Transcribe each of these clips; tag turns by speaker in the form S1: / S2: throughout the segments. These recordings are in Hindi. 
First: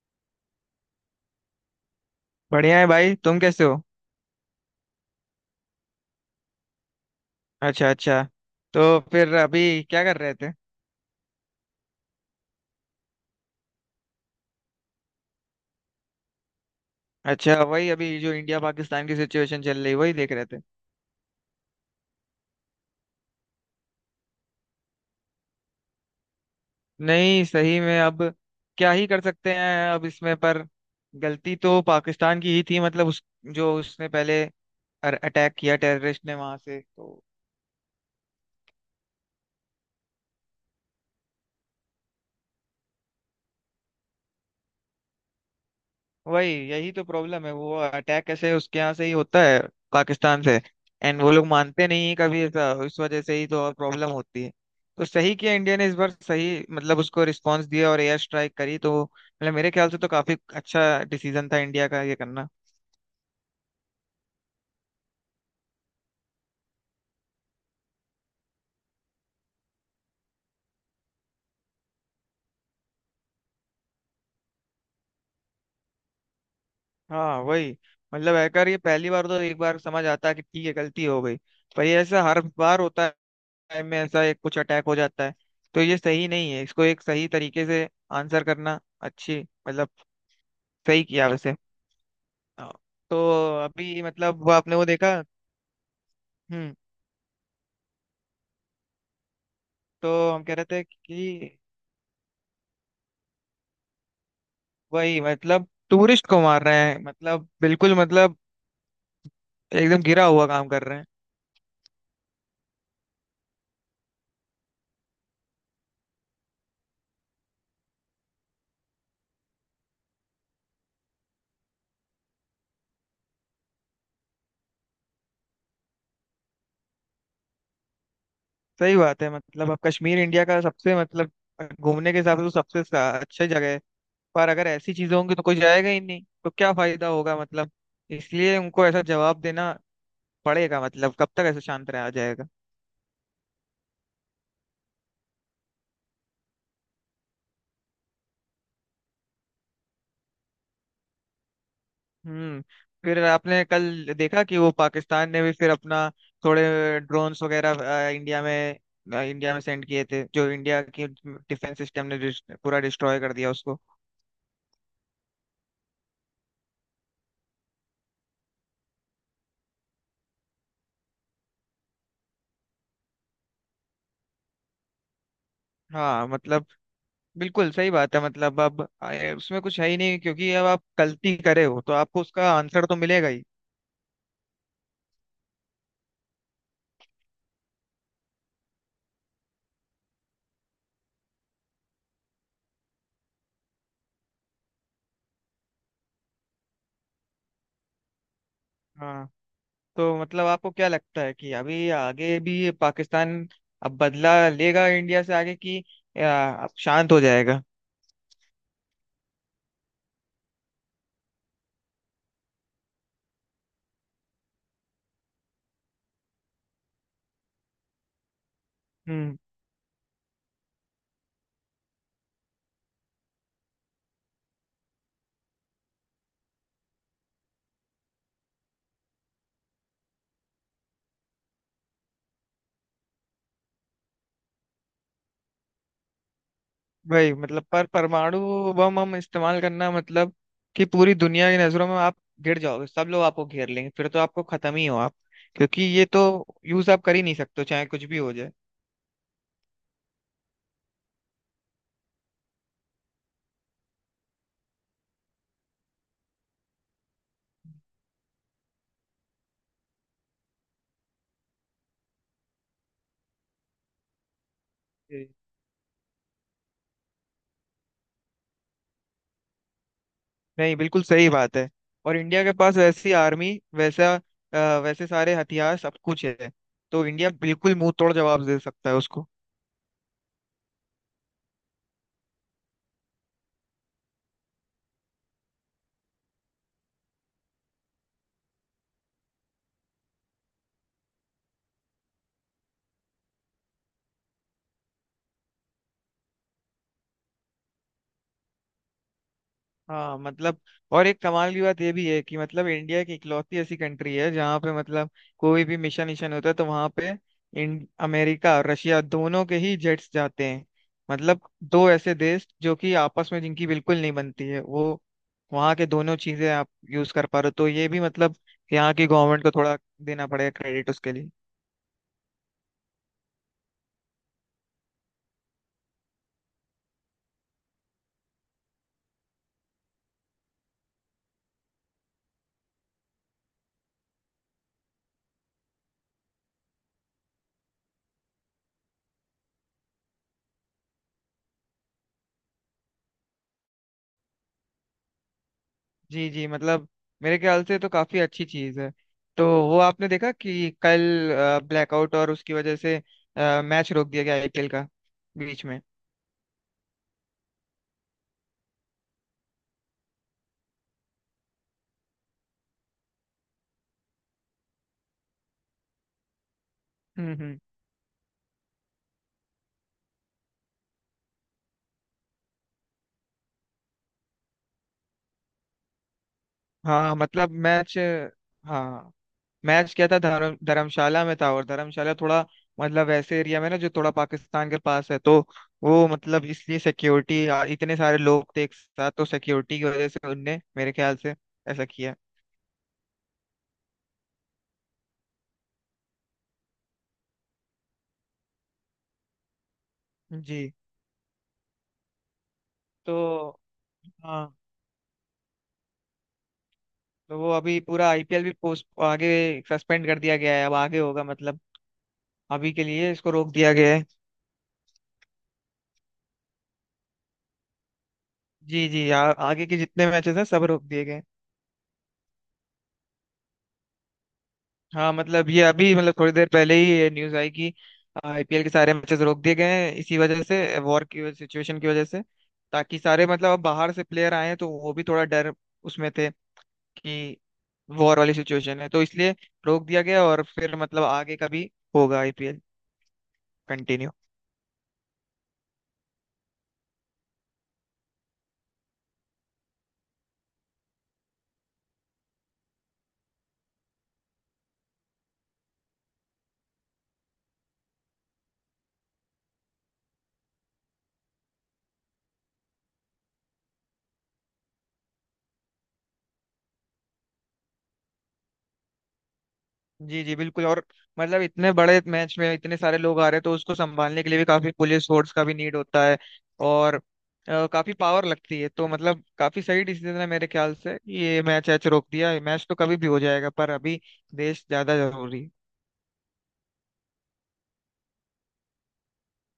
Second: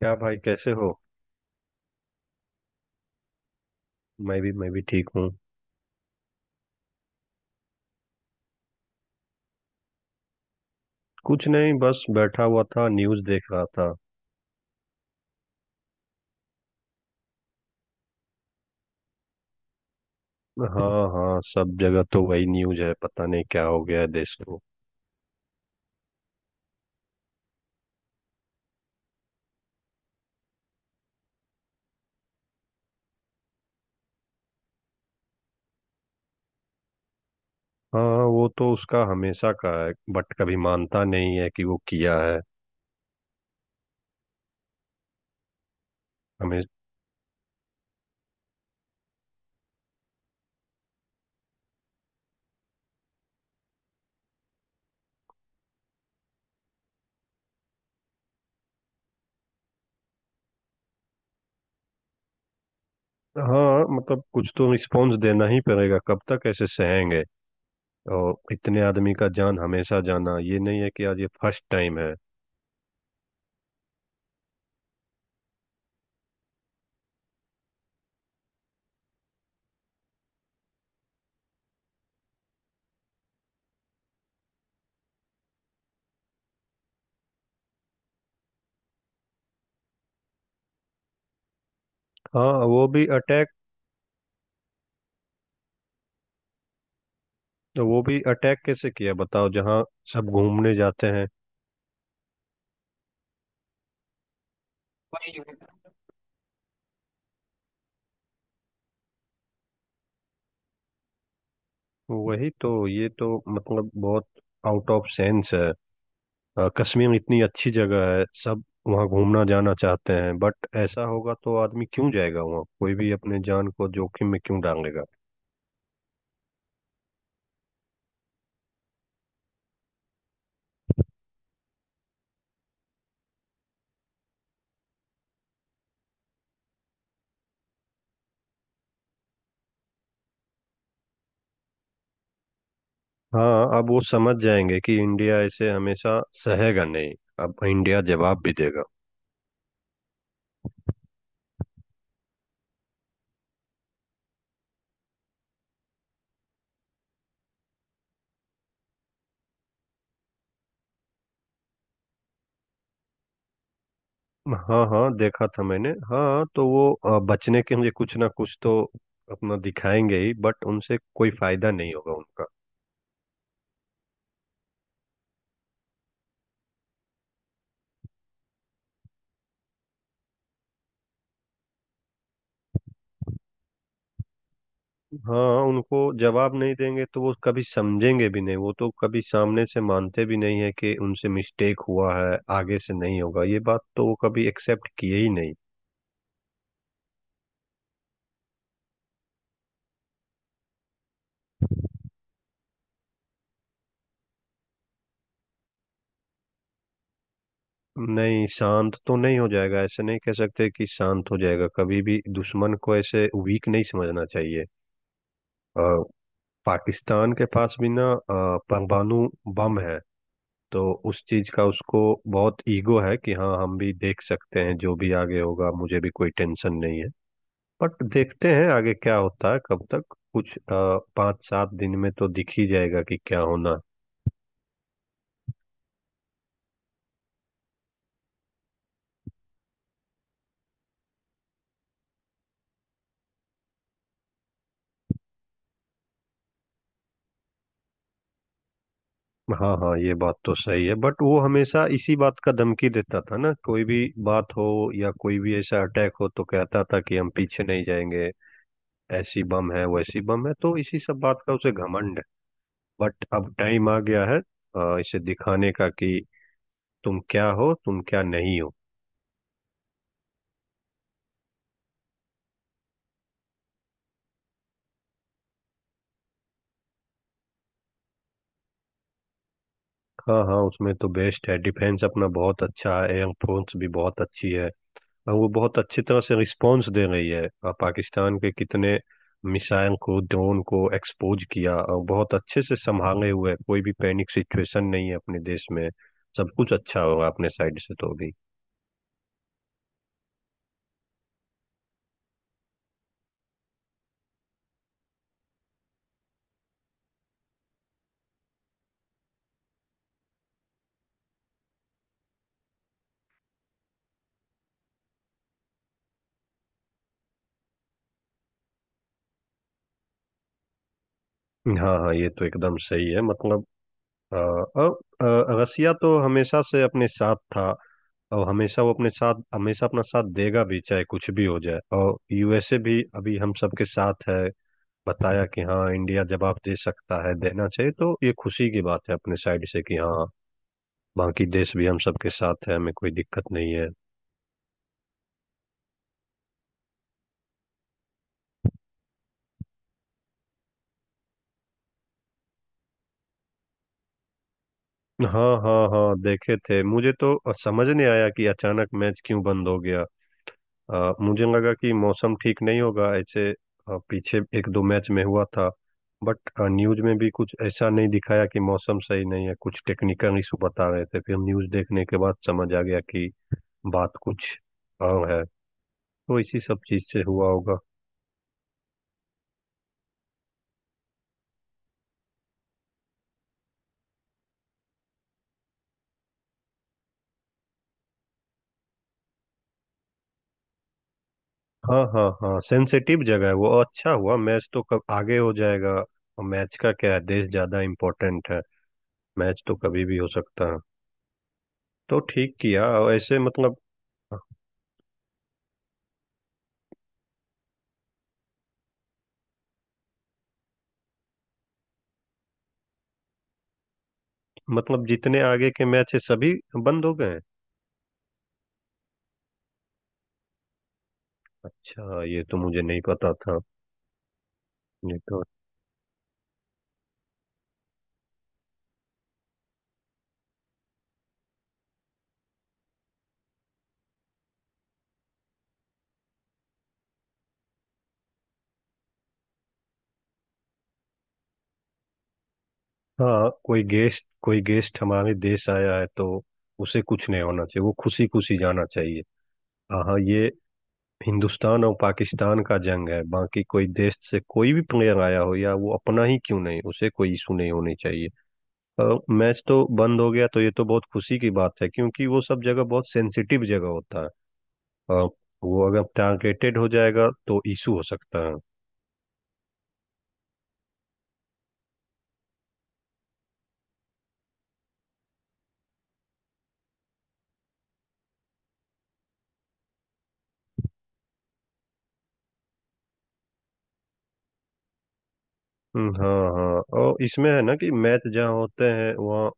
S1: क्या भाई, कैसे हो।
S2: बढ़िया है भाई, तुम कैसे हो?
S1: मैं भी ठीक हूँ।
S2: अच्छा अच्छा। तो फिर अभी क्या कर रहे थे?
S1: कुछ नहीं, बस बैठा हुआ था, न्यूज़ देख रहा था।
S2: अच्छा, वही अभी जो इंडिया पाकिस्तान की सिचुएशन चल रही, वही देख रहे थे।
S1: हाँ हाँ, सब जगह तो वही न्यूज़ है, पता नहीं क्या हो गया है देश को।
S2: नहीं, सही में अब क्या ही कर सकते हैं अब इसमें, पर गलती तो पाकिस्तान की ही थी। मतलब उस, जो उसने पहले अटैक किया टेररिस्ट ने वहां से, तो
S1: हाँ, वो तो उसका हमेशा का है, बट कभी मानता नहीं है कि वो किया है।
S2: वही,
S1: हमें।
S2: यही तो प्रॉब्लम है। वो अटैक कैसे उसके यहाँ से ही होता है, पाकिस्तान से। एंड वो लोग मानते नहीं है कभी ऐसा, इस वजह से ही तो और प्रॉब्लम होती है। तो सही किया इंडिया ने इस बार, सही मतलब उसको रिस्पांस दिया और एयर स्ट्राइक करी, तो मतलब मेरे ख्याल से तो काफी अच्छा डिसीजन था इंडिया का ये करना।
S1: हाँ मतलब कुछ तो रिस्पॉन्स देना ही पड़ेगा, कब तक ऐसे सहेंगे। और इतने आदमी का जान हमेशा जाना, ये नहीं है कि आज ये फर्स्ट टाइम है।
S2: हाँ वही, मतलब हैकर ये पहली बार तो एक बार समझ आता है कि ठीक है, गलती हो गई। पर ये ऐसा हर बार होता है। time में ऐसा एक कुछ अटैक हो जाता है। तो ये सही नहीं है, इसको एक सही तरीके से आंसर करना अच्छी, मतलब सही किया वैसे।
S1: हाँ।
S2: हाँ। तो अभी मतलब वो, आपने वो देखा? हम्म।
S1: वो भी अटैक कैसे किया बताओ, जहाँ
S2: तो
S1: सब
S2: हम कह रहे
S1: घूमने
S2: थे
S1: जाते हैं।
S2: कि वही, मतलब टूरिस्ट को मार रहे हैं, मतलब बिल्कुल, मतलब एकदम गिरा हुआ काम कर रहे हैं।
S1: वही तो, ये तो मतलब बहुत आउट ऑफ सेंस है। कश्मीर इतनी अच्छी जगह है, सब वहाँ घूमना जाना चाहते हैं, बट ऐसा होगा तो आदमी क्यों जाएगा वहाँ, कोई भी अपने जान को जोखिम में क्यों डालेगा।
S2: सही बात है। मतलब अब कश्मीर इंडिया का सबसे मतलब, घूमने के हिसाब से तो सबसे अच्छी जगह है। पर अगर ऐसी चीजें होंगी तो कोई जाएगा ही नहीं, तो क्या फायदा होगा मतलब। इसलिए उनको ऐसा जवाब देना पड़ेगा, मतलब कब तक ऐसे शांत रहा जाएगा?
S1: हाँ अब वो समझ जाएंगे कि इंडिया ऐसे हमेशा सहेगा नहीं, अब इंडिया जवाब भी देगा।
S2: हम्म। फिर आपने कल देखा कि वो पाकिस्तान ने भी फिर अपना थोड़े ड्रोन्स वगैरह अ, इंडिया में इंडिया में सेंड किए थे, जो इंडिया की डिफेंस सिस्टम ने पूरा डिस्ट्रॉय कर दिया उसको।
S1: हाँ हाँ, देखा था मैंने। हाँ तो वो बचने के लिए कुछ ना कुछ तो अपना दिखाएंगे ही, बट उनसे कोई फायदा नहीं होगा उनका।
S2: हाँ मतलब, बिल्कुल सही बात है। मतलब अब उसमें कुछ है ही नहीं, क्योंकि अब आप गलती करे हो तो आपको उसका आंसर तो मिलेगा ही।
S1: हाँ, उनको जवाब नहीं देंगे तो वो कभी समझेंगे भी नहीं, वो तो कभी सामने से मानते भी नहीं है कि उनसे मिस्टेक हुआ है, आगे से नहीं होगा, ये बात तो वो कभी एक्सेप्ट किए ही नहीं।
S2: हाँ। तो मतलब आपको क्या लगता है कि अभी आगे भी पाकिस्तान अब बदला लेगा इंडिया से आगे, कि अब शांत हो जाएगा?
S1: नहीं, शांत तो नहीं हो जाएगा, ऐसे नहीं कह सकते कि शांत हो जाएगा, कभी भी दुश्मन को ऐसे वीक नहीं समझना चाहिए। अ, पाकिस्तान के पास भी ना परमाणु
S2: हम्म।
S1: बम है। तो उस चीज का उसको बहुत ईगो है कि हाँ हम भी देख सकते हैं, जो भी आगे होगा मुझे भी कोई टेंशन नहीं है। बट देखते हैं आगे क्या होता है, कब तक। कुछ 5-7 दिन में तो दिख ही जाएगा कि क्या होना है।
S2: वही, मतलब पर परमाणु बम हम इस्तेमाल करना मतलब कि पूरी दुनिया की नजरों में आप गिर जाओगे, सब लोग आपको घेर लेंगे, फिर तो आपको खत्म ही हो आप। क्योंकि ये तो यूज आप कर ही नहीं सकते हो, चाहे कुछ भी हो जाए।
S1: हाँ हाँ, ये बात तो सही है, बट वो हमेशा इसी बात का धमकी देता था ना, कोई भी बात हो या कोई भी ऐसा अटैक हो तो कहता था कि हम पीछे नहीं जाएंगे, ऐसी बम है वैसी बम है, तो इसी सब बात का उसे घमंड है। बट अब टाइम आ गया है इसे
S2: जी।
S1: दिखाने का कि तुम क्या हो तुम क्या नहीं हो।
S2: नहीं, बिल्कुल सही बात है। और इंडिया के पास वैसी आर्मी, वैसा वैसे सारे हथियार सब कुछ है। तो इंडिया बिल्कुल मुंह तोड़ जवाब दे सकता है उसको।
S1: हाँ हाँ, उसमें तो बेस्ट है, डिफेंस अपना बहुत अच्छा है, एयर फोर्स भी बहुत अच्छी है, और वो बहुत अच्छी तरह से रिस्पॉन्स दे रही है। पाकिस्तान के कितने मिसाइल को, ड्रोन को एक्सपोज किया, और बहुत अच्छे से संभाले हुए है। कोई भी पैनिक सिचुएशन नहीं है अपने देश में, सब कुछ अच्छा होगा अपने साइड से तो भी।
S2: हाँ मतलब, और एक कमाल की बात ये भी है कि मतलब इंडिया की इकलौती ऐसी कंट्री है जहाँ पे मतलब कोई भी मिशन मिशन होता है तो वहाँ पे इन अमेरिका और रशिया दोनों के ही जेट्स जाते हैं। मतलब दो ऐसे देश जो कि आपस में जिनकी बिल्कुल नहीं बनती है, वो वहाँ के दोनों चीजें आप यूज कर पा रहे हो, तो ये भी मतलब यहाँ की गवर्नमेंट को थोड़ा देना पड़ेगा क्रेडिट उसके लिए।
S1: हाँ हाँ, ये तो एकदम सही है मतलब और रसिया तो हमेशा से अपने साथ था, और हमेशा वो अपने साथ, हमेशा अपना साथ देगा भी चाहे कुछ भी हो जाए, और यूएसए भी अभी हम सबके साथ है, बताया कि हाँ इंडिया जवाब दे सकता है, देना चाहिए। तो ये खुशी की बात है अपने साइड से कि हाँ, बाकी देश भी हम सबके साथ है, हमें कोई दिक्कत नहीं है।
S2: जी जी, मतलब मेरे ख्याल से तो काफी अच्छी चीज है। तो वो आपने देखा कि कल ब्लैकआउट, और उसकी वजह से मैच रोक दिया गया आईपीएल का
S1: हाँ
S2: बीच में?
S1: हाँ हाँ, देखे थे। मुझे तो समझ नहीं आया कि अचानक मैच क्यों बंद हो गया। मुझे लगा कि मौसम ठीक नहीं होगा, ऐसे पीछे एक दो मैच में हुआ था, बट न्यूज में भी कुछ
S2: हम्म,
S1: ऐसा नहीं दिखाया कि मौसम सही नहीं है, कुछ टेक्निकल इशू बता रहे थे। फिर न्यूज देखने के बाद समझ आ गया कि बात कुछ और है, तो इसी सब चीज
S2: हाँ
S1: से हुआ
S2: मतलब
S1: होगा।
S2: मैच, हाँ, मैच क्या था, धर्मशाला में था। और धर्मशाला थोड़ा, मतलब ऐसे एरिया में ना जो थोड़ा पाकिस्तान के पास है, तो वो मतलब इसलिए सिक्योरिटी, इतने सारे लोग थे एक साथ, तो सिक्योरिटी की वजह से उनने मेरे ख्याल से ऐसा
S1: हाँ
S2: किया।
S1: हाँ हाँ, सेंसिटिव जगह है वो, और अच्छा हुआ, मैच तो कब आगे हो जाएगा, और मैच का क्या है, देश ज्यादा इम्पोर्टेंट है, मैच तो कभी भी हो सकता
S2: जी।
S1: है, तो ठीक किया। और
S2: तो
S1: ऐसे मतलब,
S2: हाँ, तो वो अभी पूरा आईपीएल भी पोस्ट आगे सस्पेंड कर दिया गया है, अब आगे होगा मतलब, अभी के लिए इसको रोक दिया गया है।
S1: मतलब जितने आगे के मैच है सभी बंद हो गए?
S2: जी जी, आगे के जितने मैचेस हैं सब रोक दिए गए हैं।
S1: अच्छा, ये तो मुझे नहीं पता था,
S2: हाँ
S1: ये तो।
S2: मतलब, ये अभी मतलब थोड़ी देर पहले ही ये न्यूज आई कि आईपीएल के सारे मैचेस रोक दिए गए हैं, इसी वजह से, वॉर की सिचुएशन की वजह से। ताकि सारे मतलब, अब बाहर से प्लेयर आए हैं तो वो भी थोड़ा डर उसमें थे कि वॉर वाली सिचुएशन है, तो इसलिए रोक दिया गया, और फिर मतलब आगे का भी होगा आईपीएल
S1: हाँ, कोई
S2: कंटिन्यू।
S1: गेस्ट कोई गेस्ट हमारे देश आया है तो उसे कुछ नहीं होना चाहिए, वो खुशी खुशी जाना चाहिए। हाँ हाँ, ये हिंदुस्तान और पाकिस्तान का जंग है, बाकी कोई देश से कोई भी प्लेयर आया हो या वो अपना ही क्यों नहीं, उसे कोई इशू नहीं होनी चाहिए। और मैच तो बंद हो गया तो ये तो बहुत खुशी की बात है, क्योंकि वो सब जगह बहुत सेंसिटिव जगह होता है, और वो अगर टारगेटेड हो जाएगा तो इशू हो सकता है।
S2: जी जी बिल्कुल, और मतलब इतने बड़े मैच में इतने सारे लोग आ रहे हैं, तो उसको संभालने के लिए भी काफी पुलिस फोर्स का भी नीड होता है। और काफी पावर लगती है, तो मतलब काफी सही डिसीजन है मेरे ख्याल से, ये मैच ऐच रोक दिया। ये मैच तो कभी भी हो जाएगा, पर अभी देश ज्यादा जरूरी है।
S1: हाँ हाँ, और इसमें है ना कि मैच जहाँ होते हैं वहाँ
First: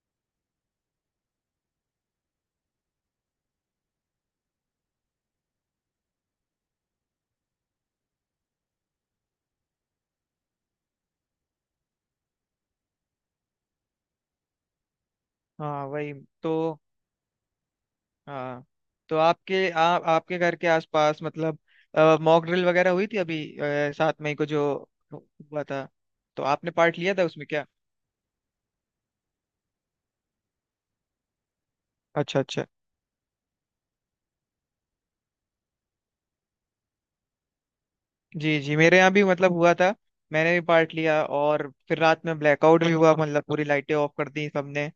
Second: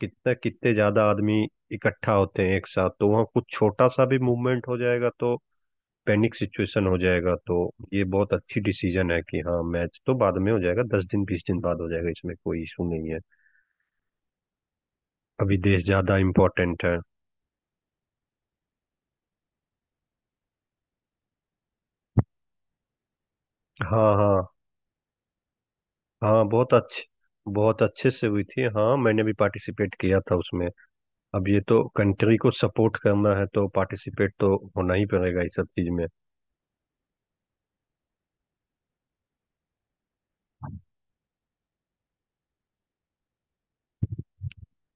S1: कितने कितने ज्यादा आदमी इकट्ठा होते हैं एक साथ, तो वहाँ कुछ छोटा सा भी मूवमेंट हो जाएगा तो पैनिक सिचुएशन हो जाएगा, तो ये बहुत अच्छी डिसीजन है कि हाँ मैच तो बाद में हो जाएगा, 10 दिन 20 दिन बाद हो जाएगा, इसमें कोई इशू नहीं है, अभी देश
S2: हाँ वही।
S1: ज्यादा
S2: तो
S1: इम्पोर्टेंट है।
S2: हाँ, तो आपके घर के आसपास मतलब मॉक ड्रिल वगैरह हुई थी अभी,
S1: हाँ
S2: 7 मई को
S1: हाँ
S2: जो हुआ था? तो
S1: हाँ,
S2: आपने
S1: बहुत
S2: पार्ट
S1: अच्छे,
S2: लिया था उसमें क्या?
S1: बहुत अच्छे से हुई थी। हाँ मैंने भी पार्टिसिपेट किया था उसमें, अब ये तो कंट्री
S2: अच्छा
S1: को
S2: अच्छा।
S1: सपोर्ट करना है तो पार्टिसिपेट तो होना ही पड़ेगा इस सब चीज में।
S2: जी जी, मेरे यहाँ भी मतलब हुआ था, मैंने भी पार्ट लिया, और फिर रात में ब्लैकआउट भी हुआ, मतलब पूरी लाइटें ऑफ कर दी सबने।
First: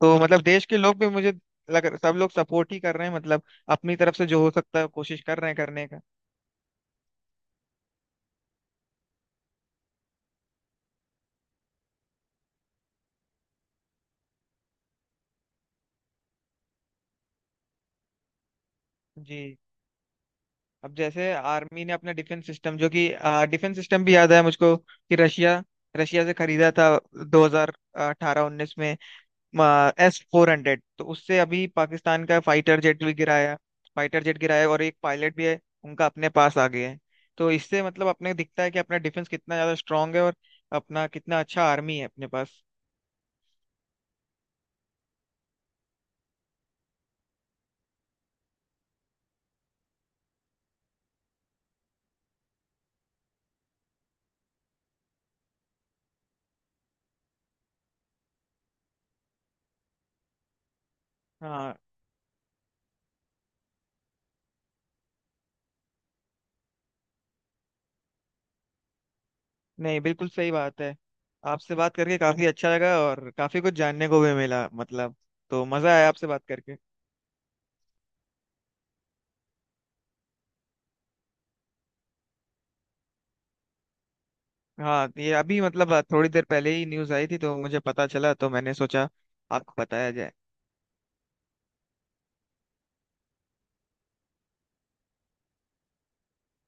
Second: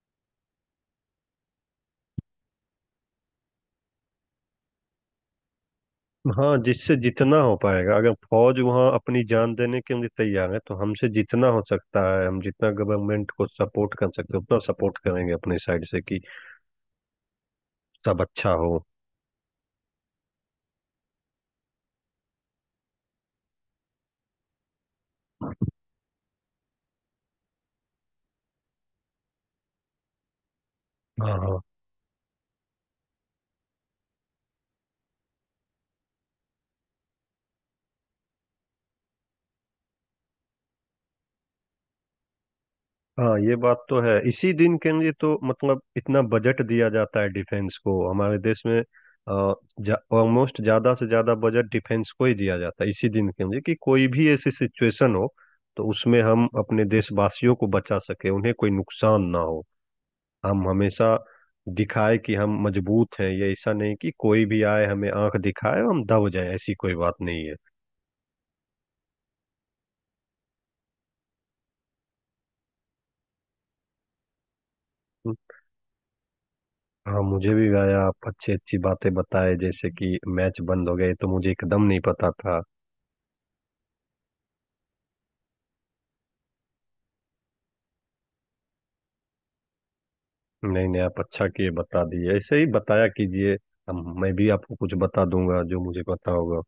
S2: तो मतलब देश के लोग भी, मुझे लग सब लोग सपोर्ट ही कर रहे हैं, मतलब अपनी तरफ से जो हो सकता है कोशिश कर रहे हैं करने का।
S1: हाँ, जिससे जितना हो पाएगा, अगर फौज वहाँ अपनी जान देने के लिए तैयार है तो हमसे जितना हो सकता है, हम जितना गवर्नमेंट को सपोर्ट कर सकते हैं उतना सपोर्ट करेंगे अपनी साइड से, कि सब अच्छा हो।
S2: जी। अब जैसे आर्मी ने अपना डिफेंस सिस्टम, जो कि डिफेंस सिस्टम भी याद है मुझको कि रशिया रशिया से खरीदा था 2018-19 में, S-400, तो
S1: हाँ
S2: उससे
S1: हाँ
S2: अभी पाकिस्तान का फाइटर जेट भी गिराया। फाइटर जेट गिराया, और एक पायलट भी है उनका अपने पास आ गया है। तो इससे मतलब अपने दिखता है कि अपना डिफेंस कितना ज्यादा स्ट्रांग है, और अपना कितना अच्छा आर्मी है अपने पास।
S1: हाँ, ये बात तो है, इसी दिन के लिए तो मतलब इतना बजट दिया जाता है डिफेंस को हमारे देश में, ऑलमोस्ट ज्यादा से ज्यादा बजट डिफेंस को ही दिया जाता है इसी दिन के लिए, कि कोई भी ऐसी सिचुएशन हो तो उसमें हम अपने देशवासियों को बचा सके, उन्हें कोई नुकसान ना हो। हम हमेशा
S2: हाँ।
S1: दिखाए कि हम मजबूत हैं, ये ऐसा नहीं कि कोई भी आए हमें आंख दिखाए और हम दब जाए, ऐसी कोई बात नहीं
S2: नहीं, बिल्कुल सही बात है। आपसे बात करके काफी अच्छा लगा, और काफी कुछ जानने को भी मिला मतलब।
S1: है।
S2: तो मजा आया आपसे बात करके।
S1: हाँ मुझे भी भाई, आप अच्छी अच्छी बातें बताए, जैसे कि मैच बंद हो गए तो मुझे एकदम नहीं पता था।
S2: हाँ, ये अभी मतलब थोड़ी देर पहले ही न्यूज आई थी, तो मुझे पता चला तो मैंने सोचा आपको बताया जाए।
S1: नहीं नहीं, आप अच्छा किए बता दिए, ऐसे ही बताया कीजिए, हम, मैं भी आपको कुछ बता दूंगा जो मुझे पता होगा।